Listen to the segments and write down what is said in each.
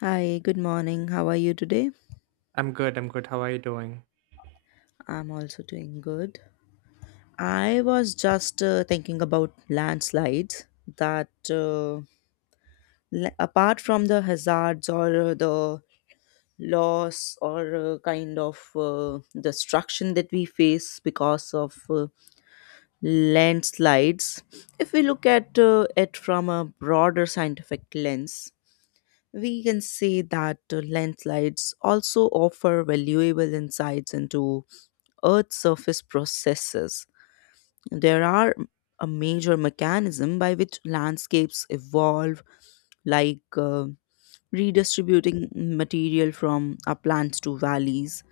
Hi, good morning. How are you today? I'm good. I'm good. How are you doing? I'm also doing good. I was just thinking about landslides that, uh, apart from the hazards or the loss or destruction that we face because of landslides, if we look at it from a broader scientific lens, we can say that landslides also offer valuable insights into Earth's surface processes. There are a major mechanism by which landscapes evolve, like redistributing material from uplands to valleys,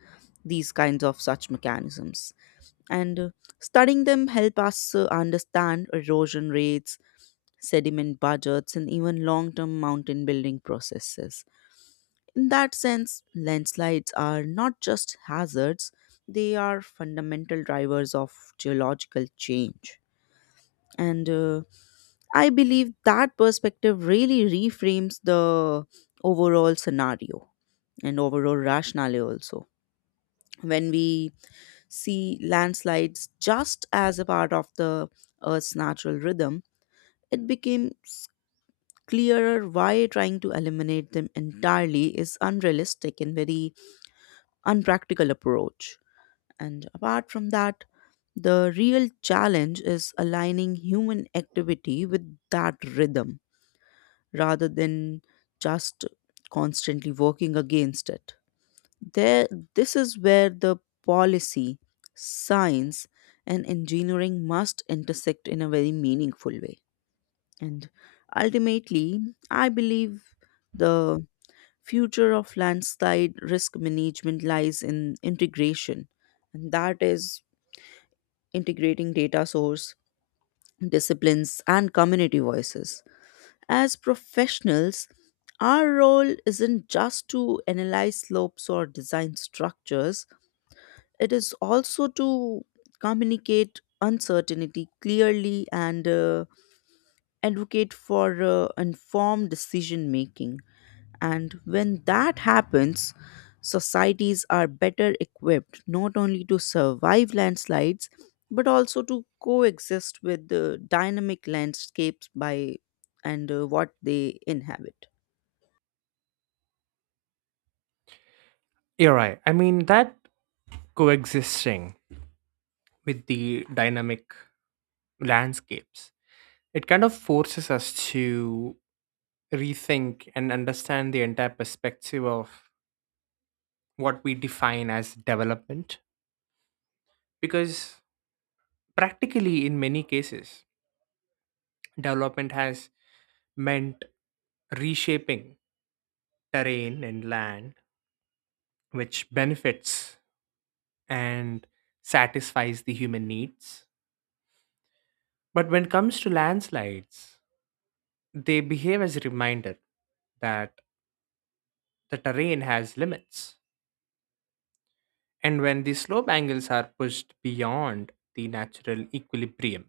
these kinds of such mechanisms. And Studying them help us understand erosion rates, sediment budgets, and even long-term mountain building processes. In that sense, landslides are not just hazards, they are fundamental drivers of geological change. And I believe that perspective really reframes the overall scenario and overall rationale also. When we see landslides just as a part of the Earth's natural rhythm, it becomes clearer why trying to eliminate them entirely is unrealistic and very unpractical approach. And apart from that, the real challenge is aligning human activity with that rhythm rather than just constantly working against it. There, this is where the policy, science, and engineering must intersect in a very meaningful way. And ultimately, I believe the future of landslide risk management lies in integration, and that is integrating data source disciplines and community voices. As professionals, our role isn't just to analyze slopes or design structures, it is also to communicate uncertainty clearly and advocate for informed decision making. And when that happens, societies are better equipped not only to survive landslides but also to coexist with the dynamic landscapes by and what they inhabit. You're right. I mean, that coexisting with the dynamic landscapes, it kind of forces us to rethink and understand the entire perspective of what we define as development. Because practically, in many cases, development has meant reshaping terrain and land, which benefits and satisfies the human needs. But when it comes to landslides, they behave as a reminder that the terrain has limits, and when the slope angles are pushed beyond the natural equilibrium,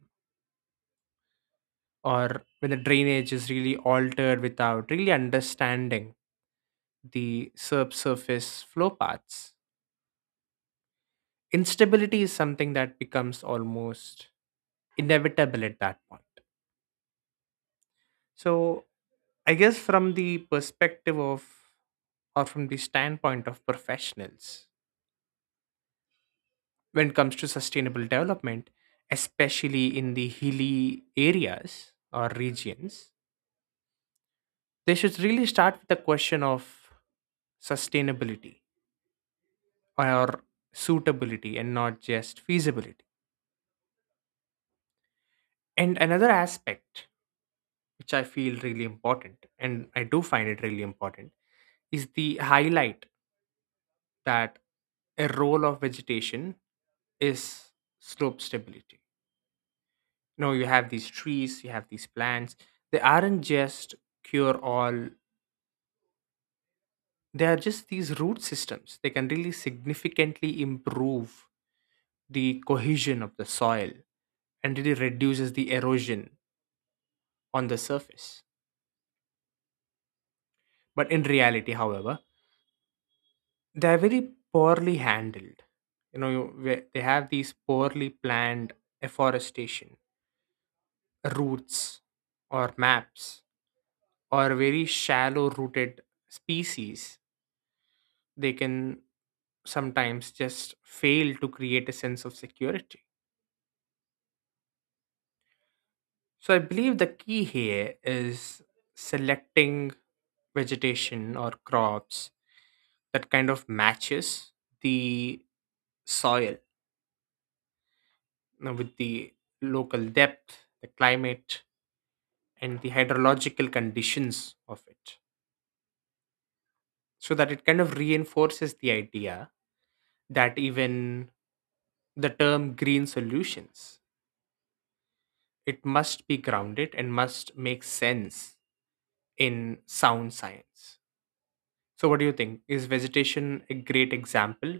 or when the drainage is really altered without really understanding the subsurface flow paths, instability is something that becomes almost inevitable at that point. So, I guess from the perspective of or from the standpoint of professionals, when it comes to sustainable development, especially in the hilly areas or regions, they should really start with the question of sustainability or suitability and not just feasibility. And another aspect which I feel really important, and I do find it really important, is the highlight that a role of vegetation is slope stability. No, you have these trees, you have these plants. They aren't just cure all, they are just these root systems. They can really significantly improve the cohesion of the soil and really reduces the erosion on the surface. But in reality, however, they are very poorly handled. Where they have these poorly planned afforestation, routes, or maps, or very shallow rooted species. They can sometimes just fail to create a sense of security. So I believe the key here is selecting vegetation or crops that kind of matches the soil, you know, with the local depth, the climate, and the hydrological conditions of it. So that it kind of reinforces the idea that even the term green solutions, it must be grounded and must make sense in sound science. So, what do you think? Is vegetation a great example?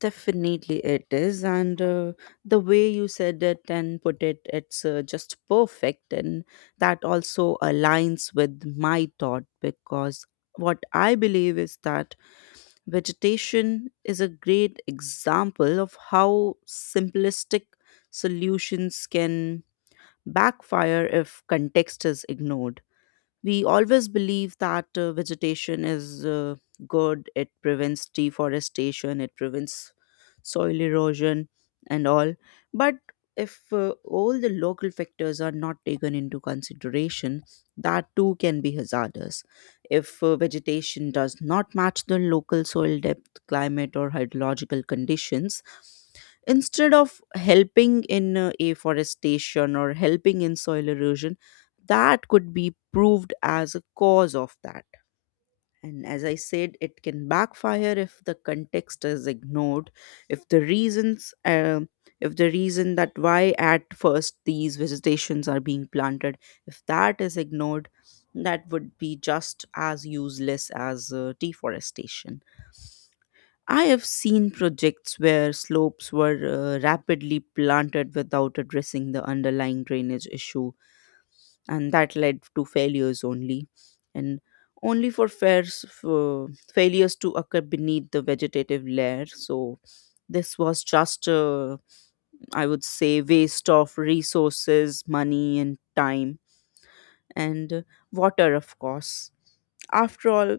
Definitely it is. And The way you said it and put it, it's just perfect. And that also aligns with my thought because what I believe is that vegetation is a great example of how simplistic solutions can backfire if context is ignored. We always believe that vegetation is good, it prevents deforestation, it prevents soil erosion, and all. But if all the local factors are not taken into consideration, that too can be hazardous. If vegetation does not match the local soil depth, climate, or hydrological conditions, instead of helping in afforestation or helping in soil erosion, that could be proved as a cause of that. And as I said, it can backfire if the context is ignored, if the reason that why at first these vegetations are being planted, if that is ignored, that would be just as useless as deforestation. I have seen projects where slopes were rapidly planted without addressing the underlying drainage issue, and that led to failures only and only for failures to occur beneath the vegetative layer. So this was just a, I would say, waste of resources, money, and time, and water, of course. After all,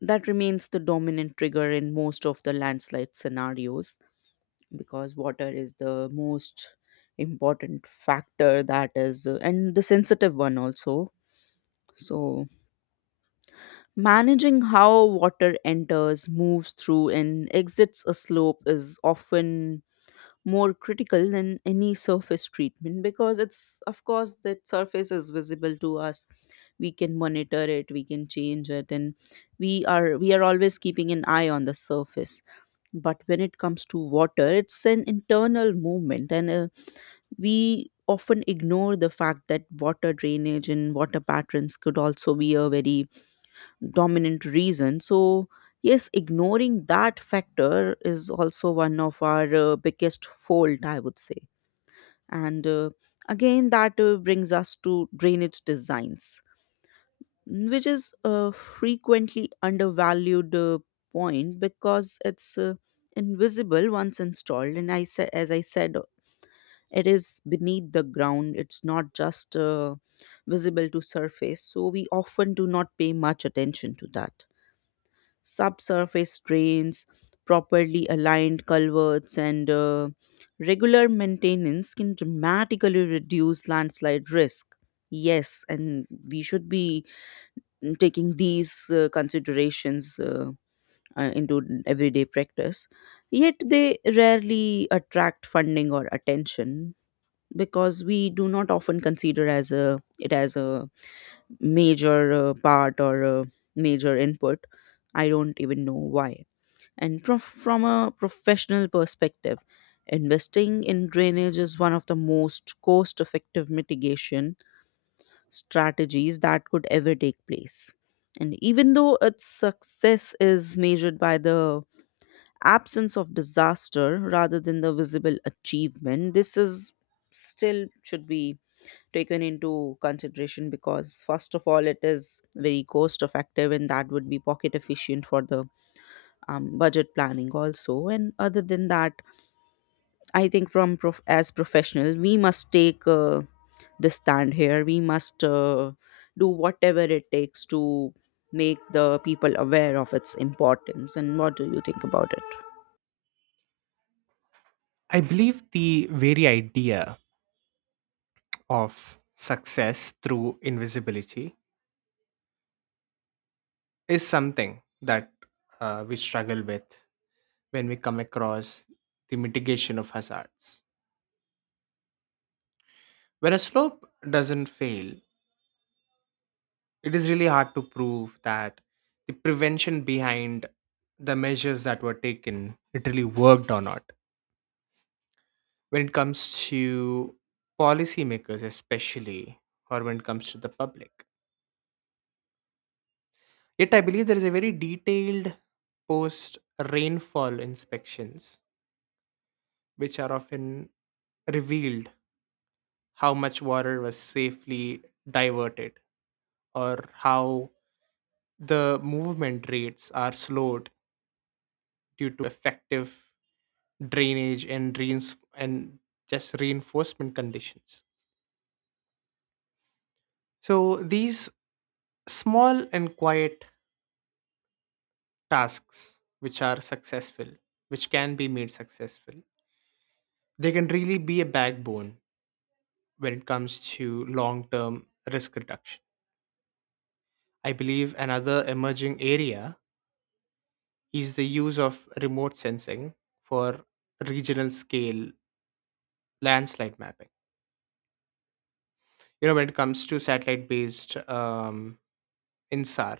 that remains the dominant trigger in most of the landslide scenarios, because water is the most important factor that is and the sensitive one also. So, managing how water enters, moves through, and exits a slope is often more critical than any surface treatment, because it's of course that surface is visible to us. We can monitor it, we can change it, and we are always keeping an eye on the surface. But when it comes to water, it's an internal movement, and we often ignore the fact that water drainage and water patterns could also be a very dominant reason. So yes, ignoring that factor is also one of our biggest fault, I would say. And again, that Brings us to drainage designs, which is a frequently undervalued point, because it's invisible once installed. And as I said, it is beneath the ground, it's not just visible to surface. So we often do not pay much attention to that. Subsurface drains, properly aligned culverts, and regular maintenance can dramatically reduce landslide risk. Yes, and we should be taking these considerations into everyday practice. Yet they rarely attract funding or attention, because we do not often consider as a it as a major part or a major input. I don't even know why. And from a professional perspective, investing in drainage is one of the most cost effective mitigation strategies that could ever take place. And even though its success is measured by the absence of disaster rather than the visible achievement, this is still should be taken into consideration, because first of all it is very cost effective, and that would be pocket efficient for the budget planning also. And other than that, I think as professional we must take the stand here. We must do whatever it takes to make the people aware of its importance. And what do you think about it? I believe the very idea of success through invisibility is something that we struggle with when we come across the mitigation of hazards. When a slope doesn't fail, it is really hard to prove that the prevention behind the measures that were taken it really worked or not, when it comes to policymakers, especially, or when it comes to the public. Yet, I believe there is a very detailed post rainfall inspections, which are often revealed how much water was safely diverted or how the movement rates are slowed due to effective drainage and reins and just reinforcement conditions. So these small and quiet tasks which are successful, which can be made successful, they can really be a backbone when it comes to long term risk reduction. I believe another emerging area is the use of remote sensing for regional scale landslide mapping. You know, when it comes to satellite based INSAR,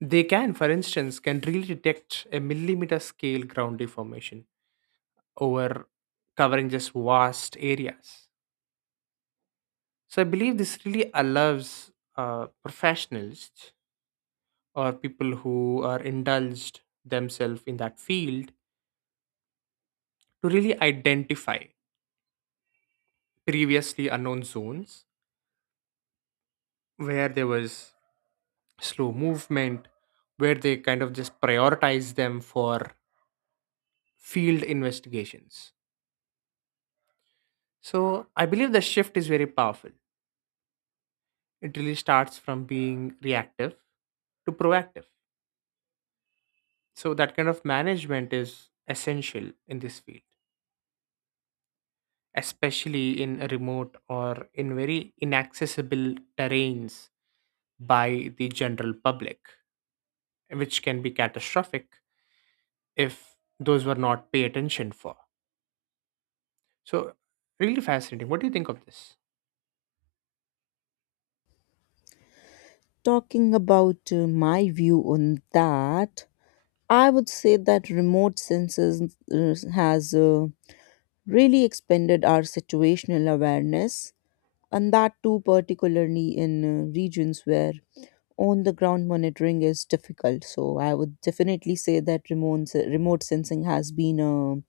they can, for instance, can really detect a millimeter scale ground deformation over covering just vast areas. So I believe this really allows professionals or people who are indulged themselves in that field to really identify previously unknown zones where there was slow movement, where they kind of just prioritize them for field investigations. So I believe the shift is very powerful. It really starts from being reactive to proactive. So that kind of management is essential in this field, especially in remote or in very inaccessible terrains by the general public, which can be catastrophic if those were not pay attention for. So really fascinating. What do you think of this? Talking about my view on that, I would say that remote sensors has really expanded our situational awareness, and that too particularly in regions where on the ground monitoring is difficult. So I would definitely say that remote sensing has been a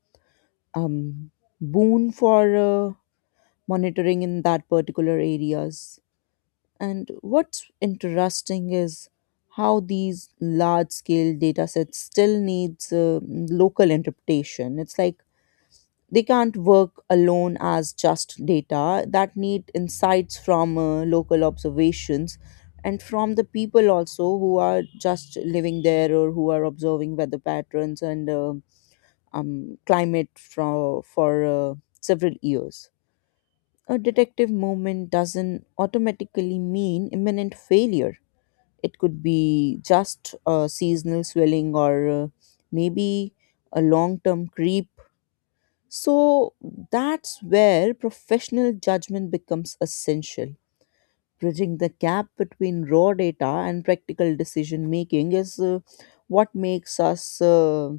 um, boon for monitoring in that particular areas. And what's interesting is how these large scale data sets still needs local interpretation. It's like they can't work alone as just data, that need insights from local observations and from the people also who are just living there or who are observing weather patterns and climate from for several years. A detective movement doesn't automatically mean imminent failure. It could be just a seasonal swelling or maybe a long term creep. So that's where professional judgment becomes essential. Bridging the gap between raw data and practical decision making is what makes us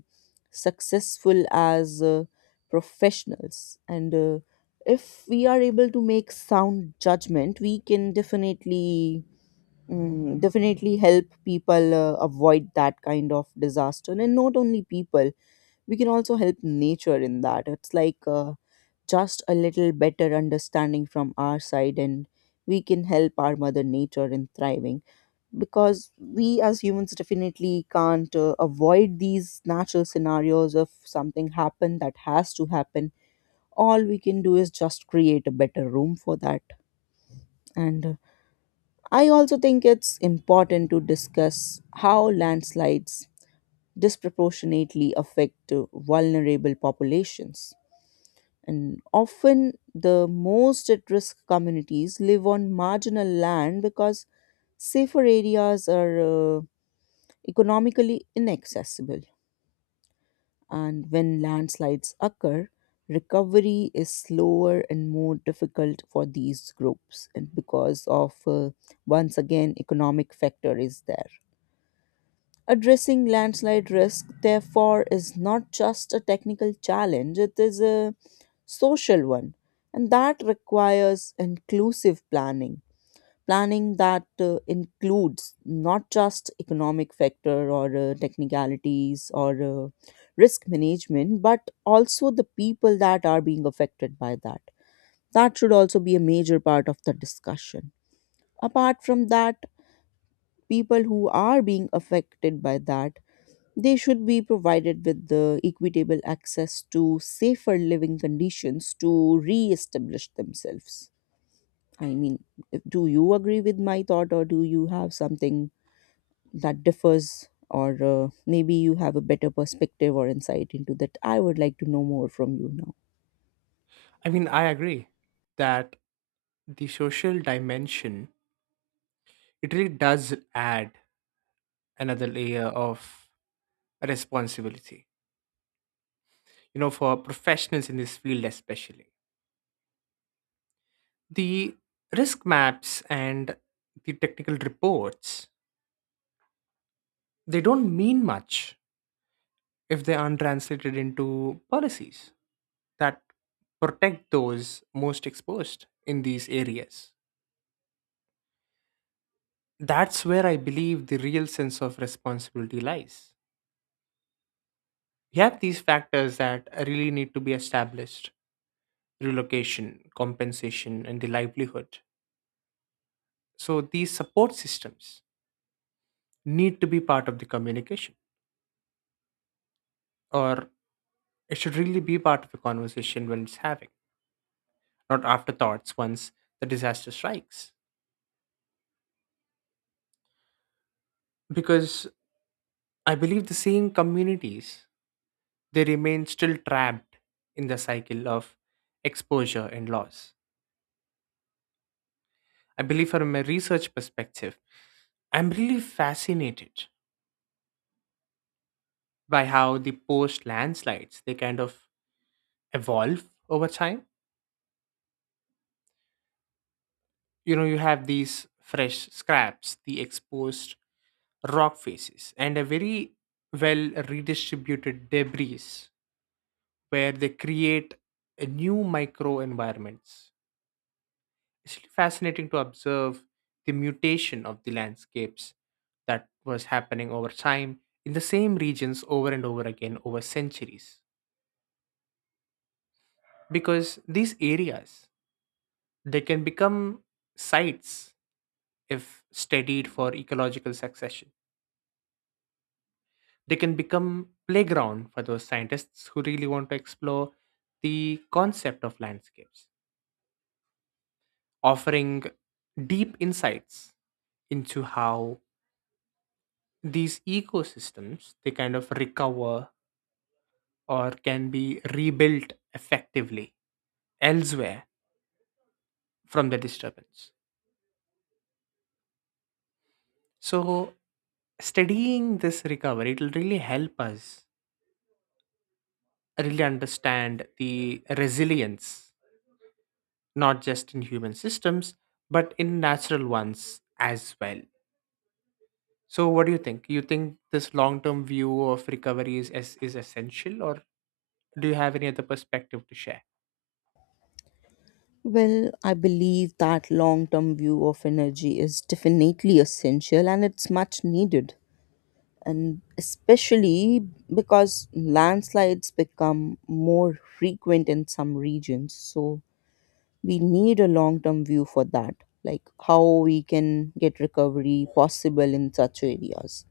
successful as professionals. And If we are able to make sound judgment, we can definitely. Mm, definitely help people avoid that kind of disaster. And not only people, we can also help nature in that. It's like just a little better understanding from our side, and we can help our mother nature in thriving, because we as humans definitely can't avoid these natural scenarios of something happen that has to happen. All we can do is just create a better room for that. And I also think it's important to discuss how landslides disproportionately affect vulnerable populations. And often the most at risk communities live on marginal land, because safer areas are economically inaccessible. And when landslides occur, recovery is slower and more difficult for these groups, and because of once again economic factor is there. Addressing landslide risk, therefore, is not just a technical challenge, it is a social one. And that requires inclusive planning, planning that includes not just economic factor or technicalities or risk management, but also the people that are being affected by that. That should also be a major part of the discussion. Apart from that, people who are being affected by that, they should be provided with the equitable access to safer living conditions to re establish themselves. I mean, if- do you agree with my thought, or do you have something that differs, or maybe you have a better perspective or insight into that? I would like to know more from you now. I agree that the social dimension it really does add another layer of responsibility, you know, for professionals in this field, especially the risk maps and the technical reports, they don't mean much if they aren't translated into policies that protect those most exposed in these areas. That's where I believe the real sense of responsibility lies. We have these factors that really need to be established: relocation, compensation, and the livelihood. So these support systems need to be part of the communication, or it should really be part of the conversation when it's having, not afterthoughts once the disaster strikes. Because I believe the same communities they remain still trapped in the cycle of exposure and loss. I believe from a research perspective, I'm really fascinated by how the post landslides they kind of evolve over time. You know, you have these fresh scraps, the exposed rock faces, and a very well redistributed debris where they create a new micro environments. It's really fascinating to observe the mutation of the landscapes that was happening over time in the same regions over and over again over centuries, because these areas they can become sites if studied for ecological succession. They can become playground for those scientists who really want to explore the concept of landscapes, offering deep insights into how these ecosystems they kind of recover or can be rebuilt effectively elsewhere from the disturbance. So studying this recovery it will really help us really understand the resilience not just in human systems but in natural ones as well. So what do you think? You think this long term view of recovery is essential, or do you have any other perspective to share? Well, I believe that long term view of energy is definitely essential and it's much needed, and especially because landslides become more frequent in some regions. So we need a long term view for that, like how we can get recovery possible in such areas,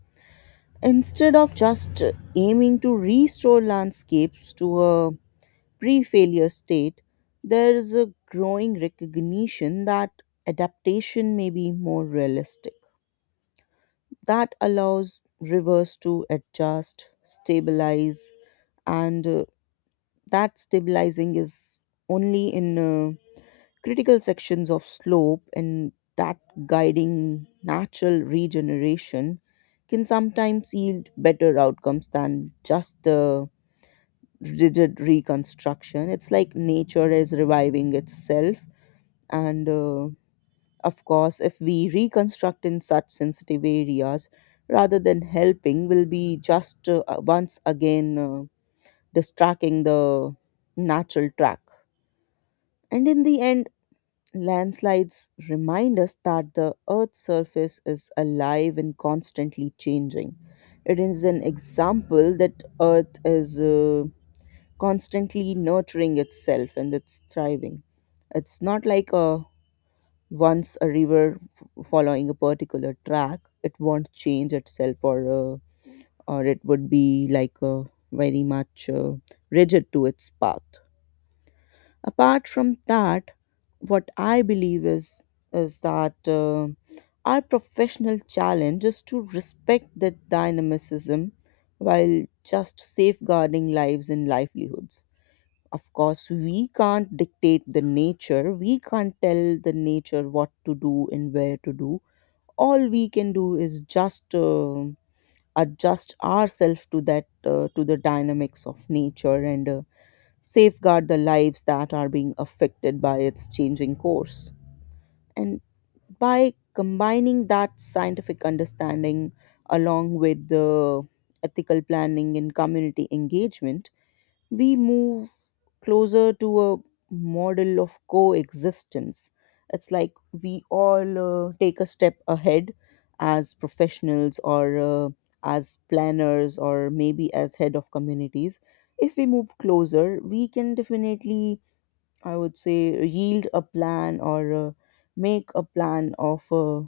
instead of just aiming to restore landscapes to a pre failure state. There is a growing recognition that adaptation may be more realistic, that allows rivers to adjust, stabilize, and that stabilizing is only in critical sections of slope, and that guiding natural regeneration can sometimes yield better outcomes than just the rigid reconstruction. It's like nature is reviving itself. And Of course, if we reconstruct in such sensitive areas, rather than helping, will be just once again distracting the natural track. And in the end, landslides remind us that the Earth's surface is alive and constantly changing. It is an example that Earth is constantly nurturing itself and it's thriving. It's not like a once a river following a particular track it won't change itself, or it would be like very much rigid to its path. Apart from that, what I believe is is that our professional challenge is to respect that dynamicism while just safeguarding lives and livelihoods. Of course we can't dictate the nature, we can't tell the nature what to do and where to do. All we can do is just adjust ourselves to that to the dynamics of nature, and safeguard the lives that are being affected by its changing course. And by combining that scientific understanding along with the ethical planning and community engagement, we move closer to a model of coexistence. It's like we all take a step ahead as professionals or as planners or maybe as head of communities. If we move closer, we can definitely, I would say, yield a plan or make a plan of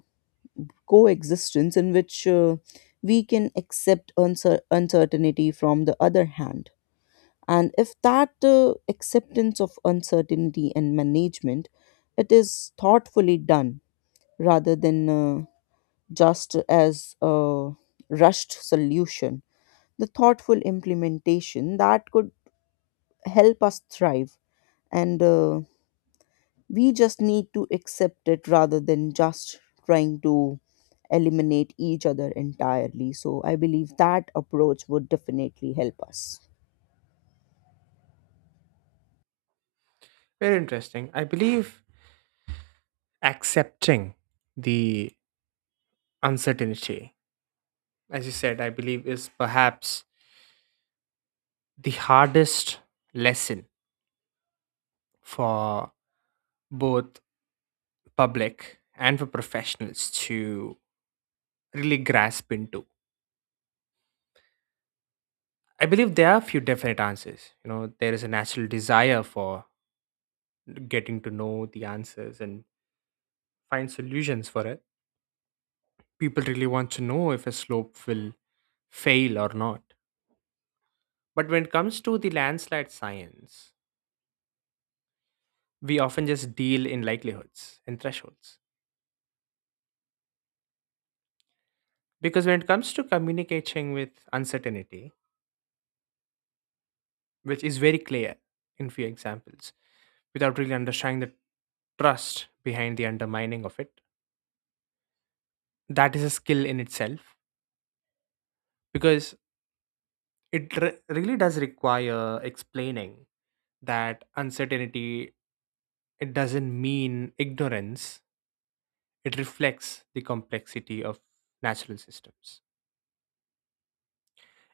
coexistence in which we can accept uncertainty from the other hand. And if that acceptance of uncertainty and management, it is thoughtfully done rather than just as a rushed solution, the thoughtful implementation that could help us thrive. And We just need to accept it rather than just trying to eliminate each other entirely. So I believe that approach would definitely help us. Very interesting. I believe accepting the uncertainty, as you said, I believe is perhaps the hardest lesson for both public and for professionals to really grasp into. I believe there are a few definite answers. You know, there is a natural desire for getting to know the answers and find solutions for it. People really want to know if a slope will fail or not. But when it comes to the landslide science, we often just deal in likelihoods and thresholds. Because when it comes to communicating with uncertainty, which is very clear in few examples, without really understanding the trust behind the undermining of it, that is a skill in itself because really does require explaining that uncertainty, it doesn't mean ignorance. It reflects the complexity of natural systems.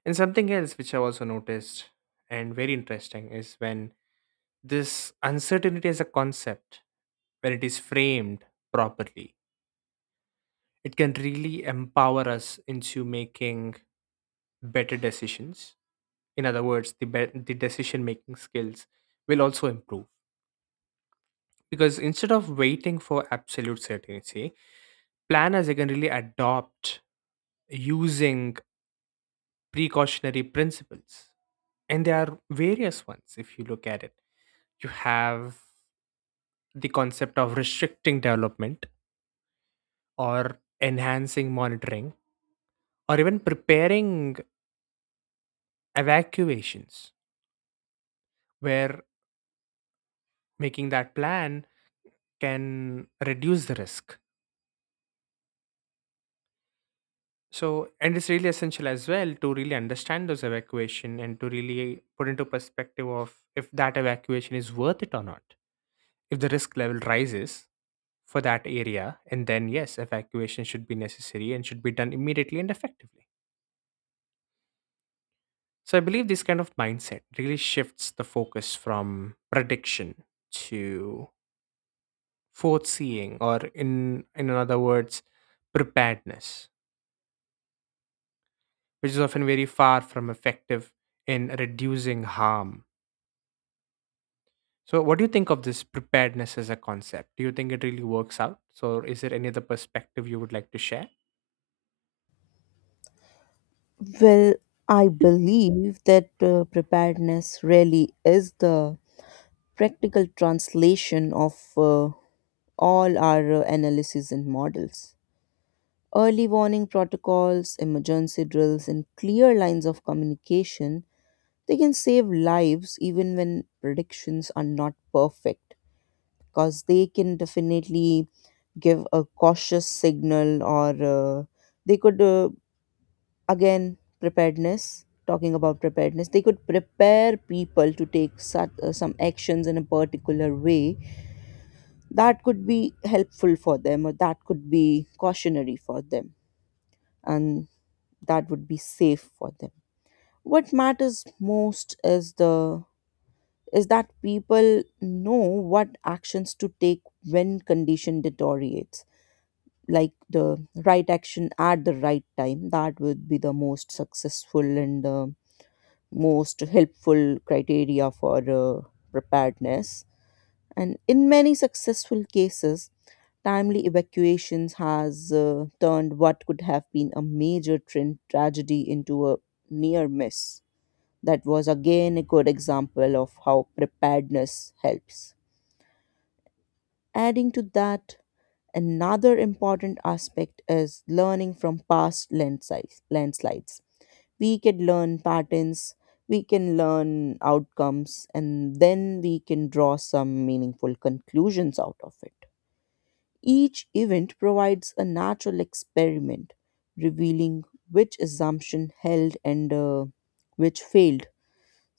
And something else which I also noticed and very interesting is when this uncertainty as a concept, when it is framed properly, it can really empower us into making better decisions. In other words, the decision making skills will also improve because instead of waiting for absolute certainty, planners they can really adopt using precautionary principles, and there are various ones if you look at it. You have the concept of restricting development, or enhancing monitoring, or even preparing evacuations, where making that plan can reduce the risk. So, and it's really essential as well to really understand those evacuation and to really put into perspective of if that evacuation is worth it or not. If the risk level rises for that area, and then yes, evacuation should be necessary and should be done immediately and effectively. So, I believe this kind of mindset really shifts the focus from prediction to foreseeing, or in other words, preparedness, which is often very far from effective in reducing harm. So, what do you think of this preparedness as a concept? Do you think it really works out? So, is there any other perspective you would like to share? Well, I believe that preparedness really is the practical translation of all our analysis and models. Early warning protocols, emergency drills, and clear lines of communication, they can save lives even when predictions are not perfect, because they can definitely give a cautious signal, or they could again, preparedness, talking about preparedness, they could prepare people to take such, some actions in a particular way that could be helpful for them or that could be cautionary for them, and that would be safe for them. What matters most is the is that people know what actions to take when condition deteriorates, like the right action at the right time. That would be the most successful and most helpful criteria for preparedness. And in many successful cases, timely evacuations has turned what could have been a major train tragedy into a near miss. That was again a good example of how preparedness helps. Adding to that, another important aspect is learning from past landslides. We can learn patterns, we can learn outcomes, and then we can draw some meaningful conclusions out of it. Each event provides a natural experiment revealing which assumption held and which failed.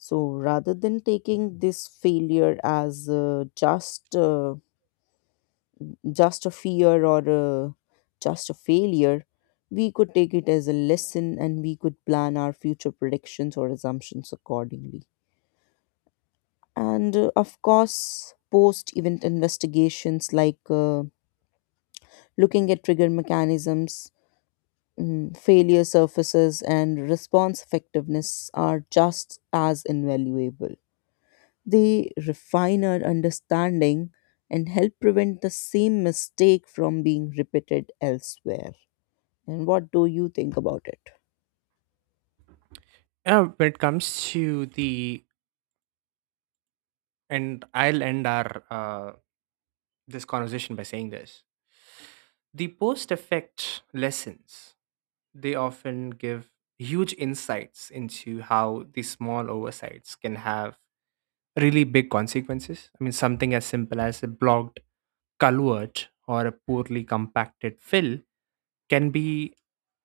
So rather than taking this failure as just a fear or just a failure, we could take it as a lesson and we could plan our future predictions or assumptions accordingly. And Of course, post event investigations, like looking at trigger mechanisms, mm, failure surfaces, and response effectiveness, are just as invaluable. They refine our understanding and help prevent the same mistake from being repeated elsewhere. And what do you think about it? When it comes to the, and I'll end our this conversation by saying this: the post-effect lessons they often give huge insights into how these small oversights can have really big consequences. I mean, something as simple as a blocked culvert or a poorly compacted fill can be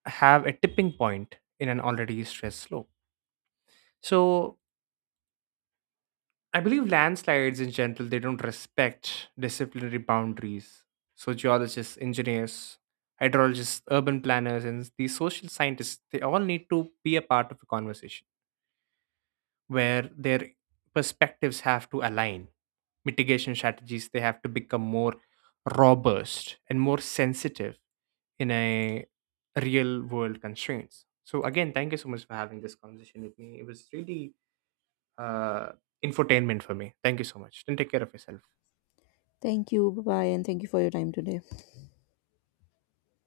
have a tipping point in an already stressed slope. So I believe landslides in general they don't respect disciplinary boundaries. So geologists, engineers, hydrologists, urban planners, and these social scientists they all need to be a part of a conversation where their perspectives have to align. Mitigation strategies they have to become more robust and more sensitive in a real world constraints. So again, thank you so much for having this conversation with me. It was really uh, infotainment for me. Thank you so much. Then take care of yourself. Thank you. Bye bye. And thank you for your time today.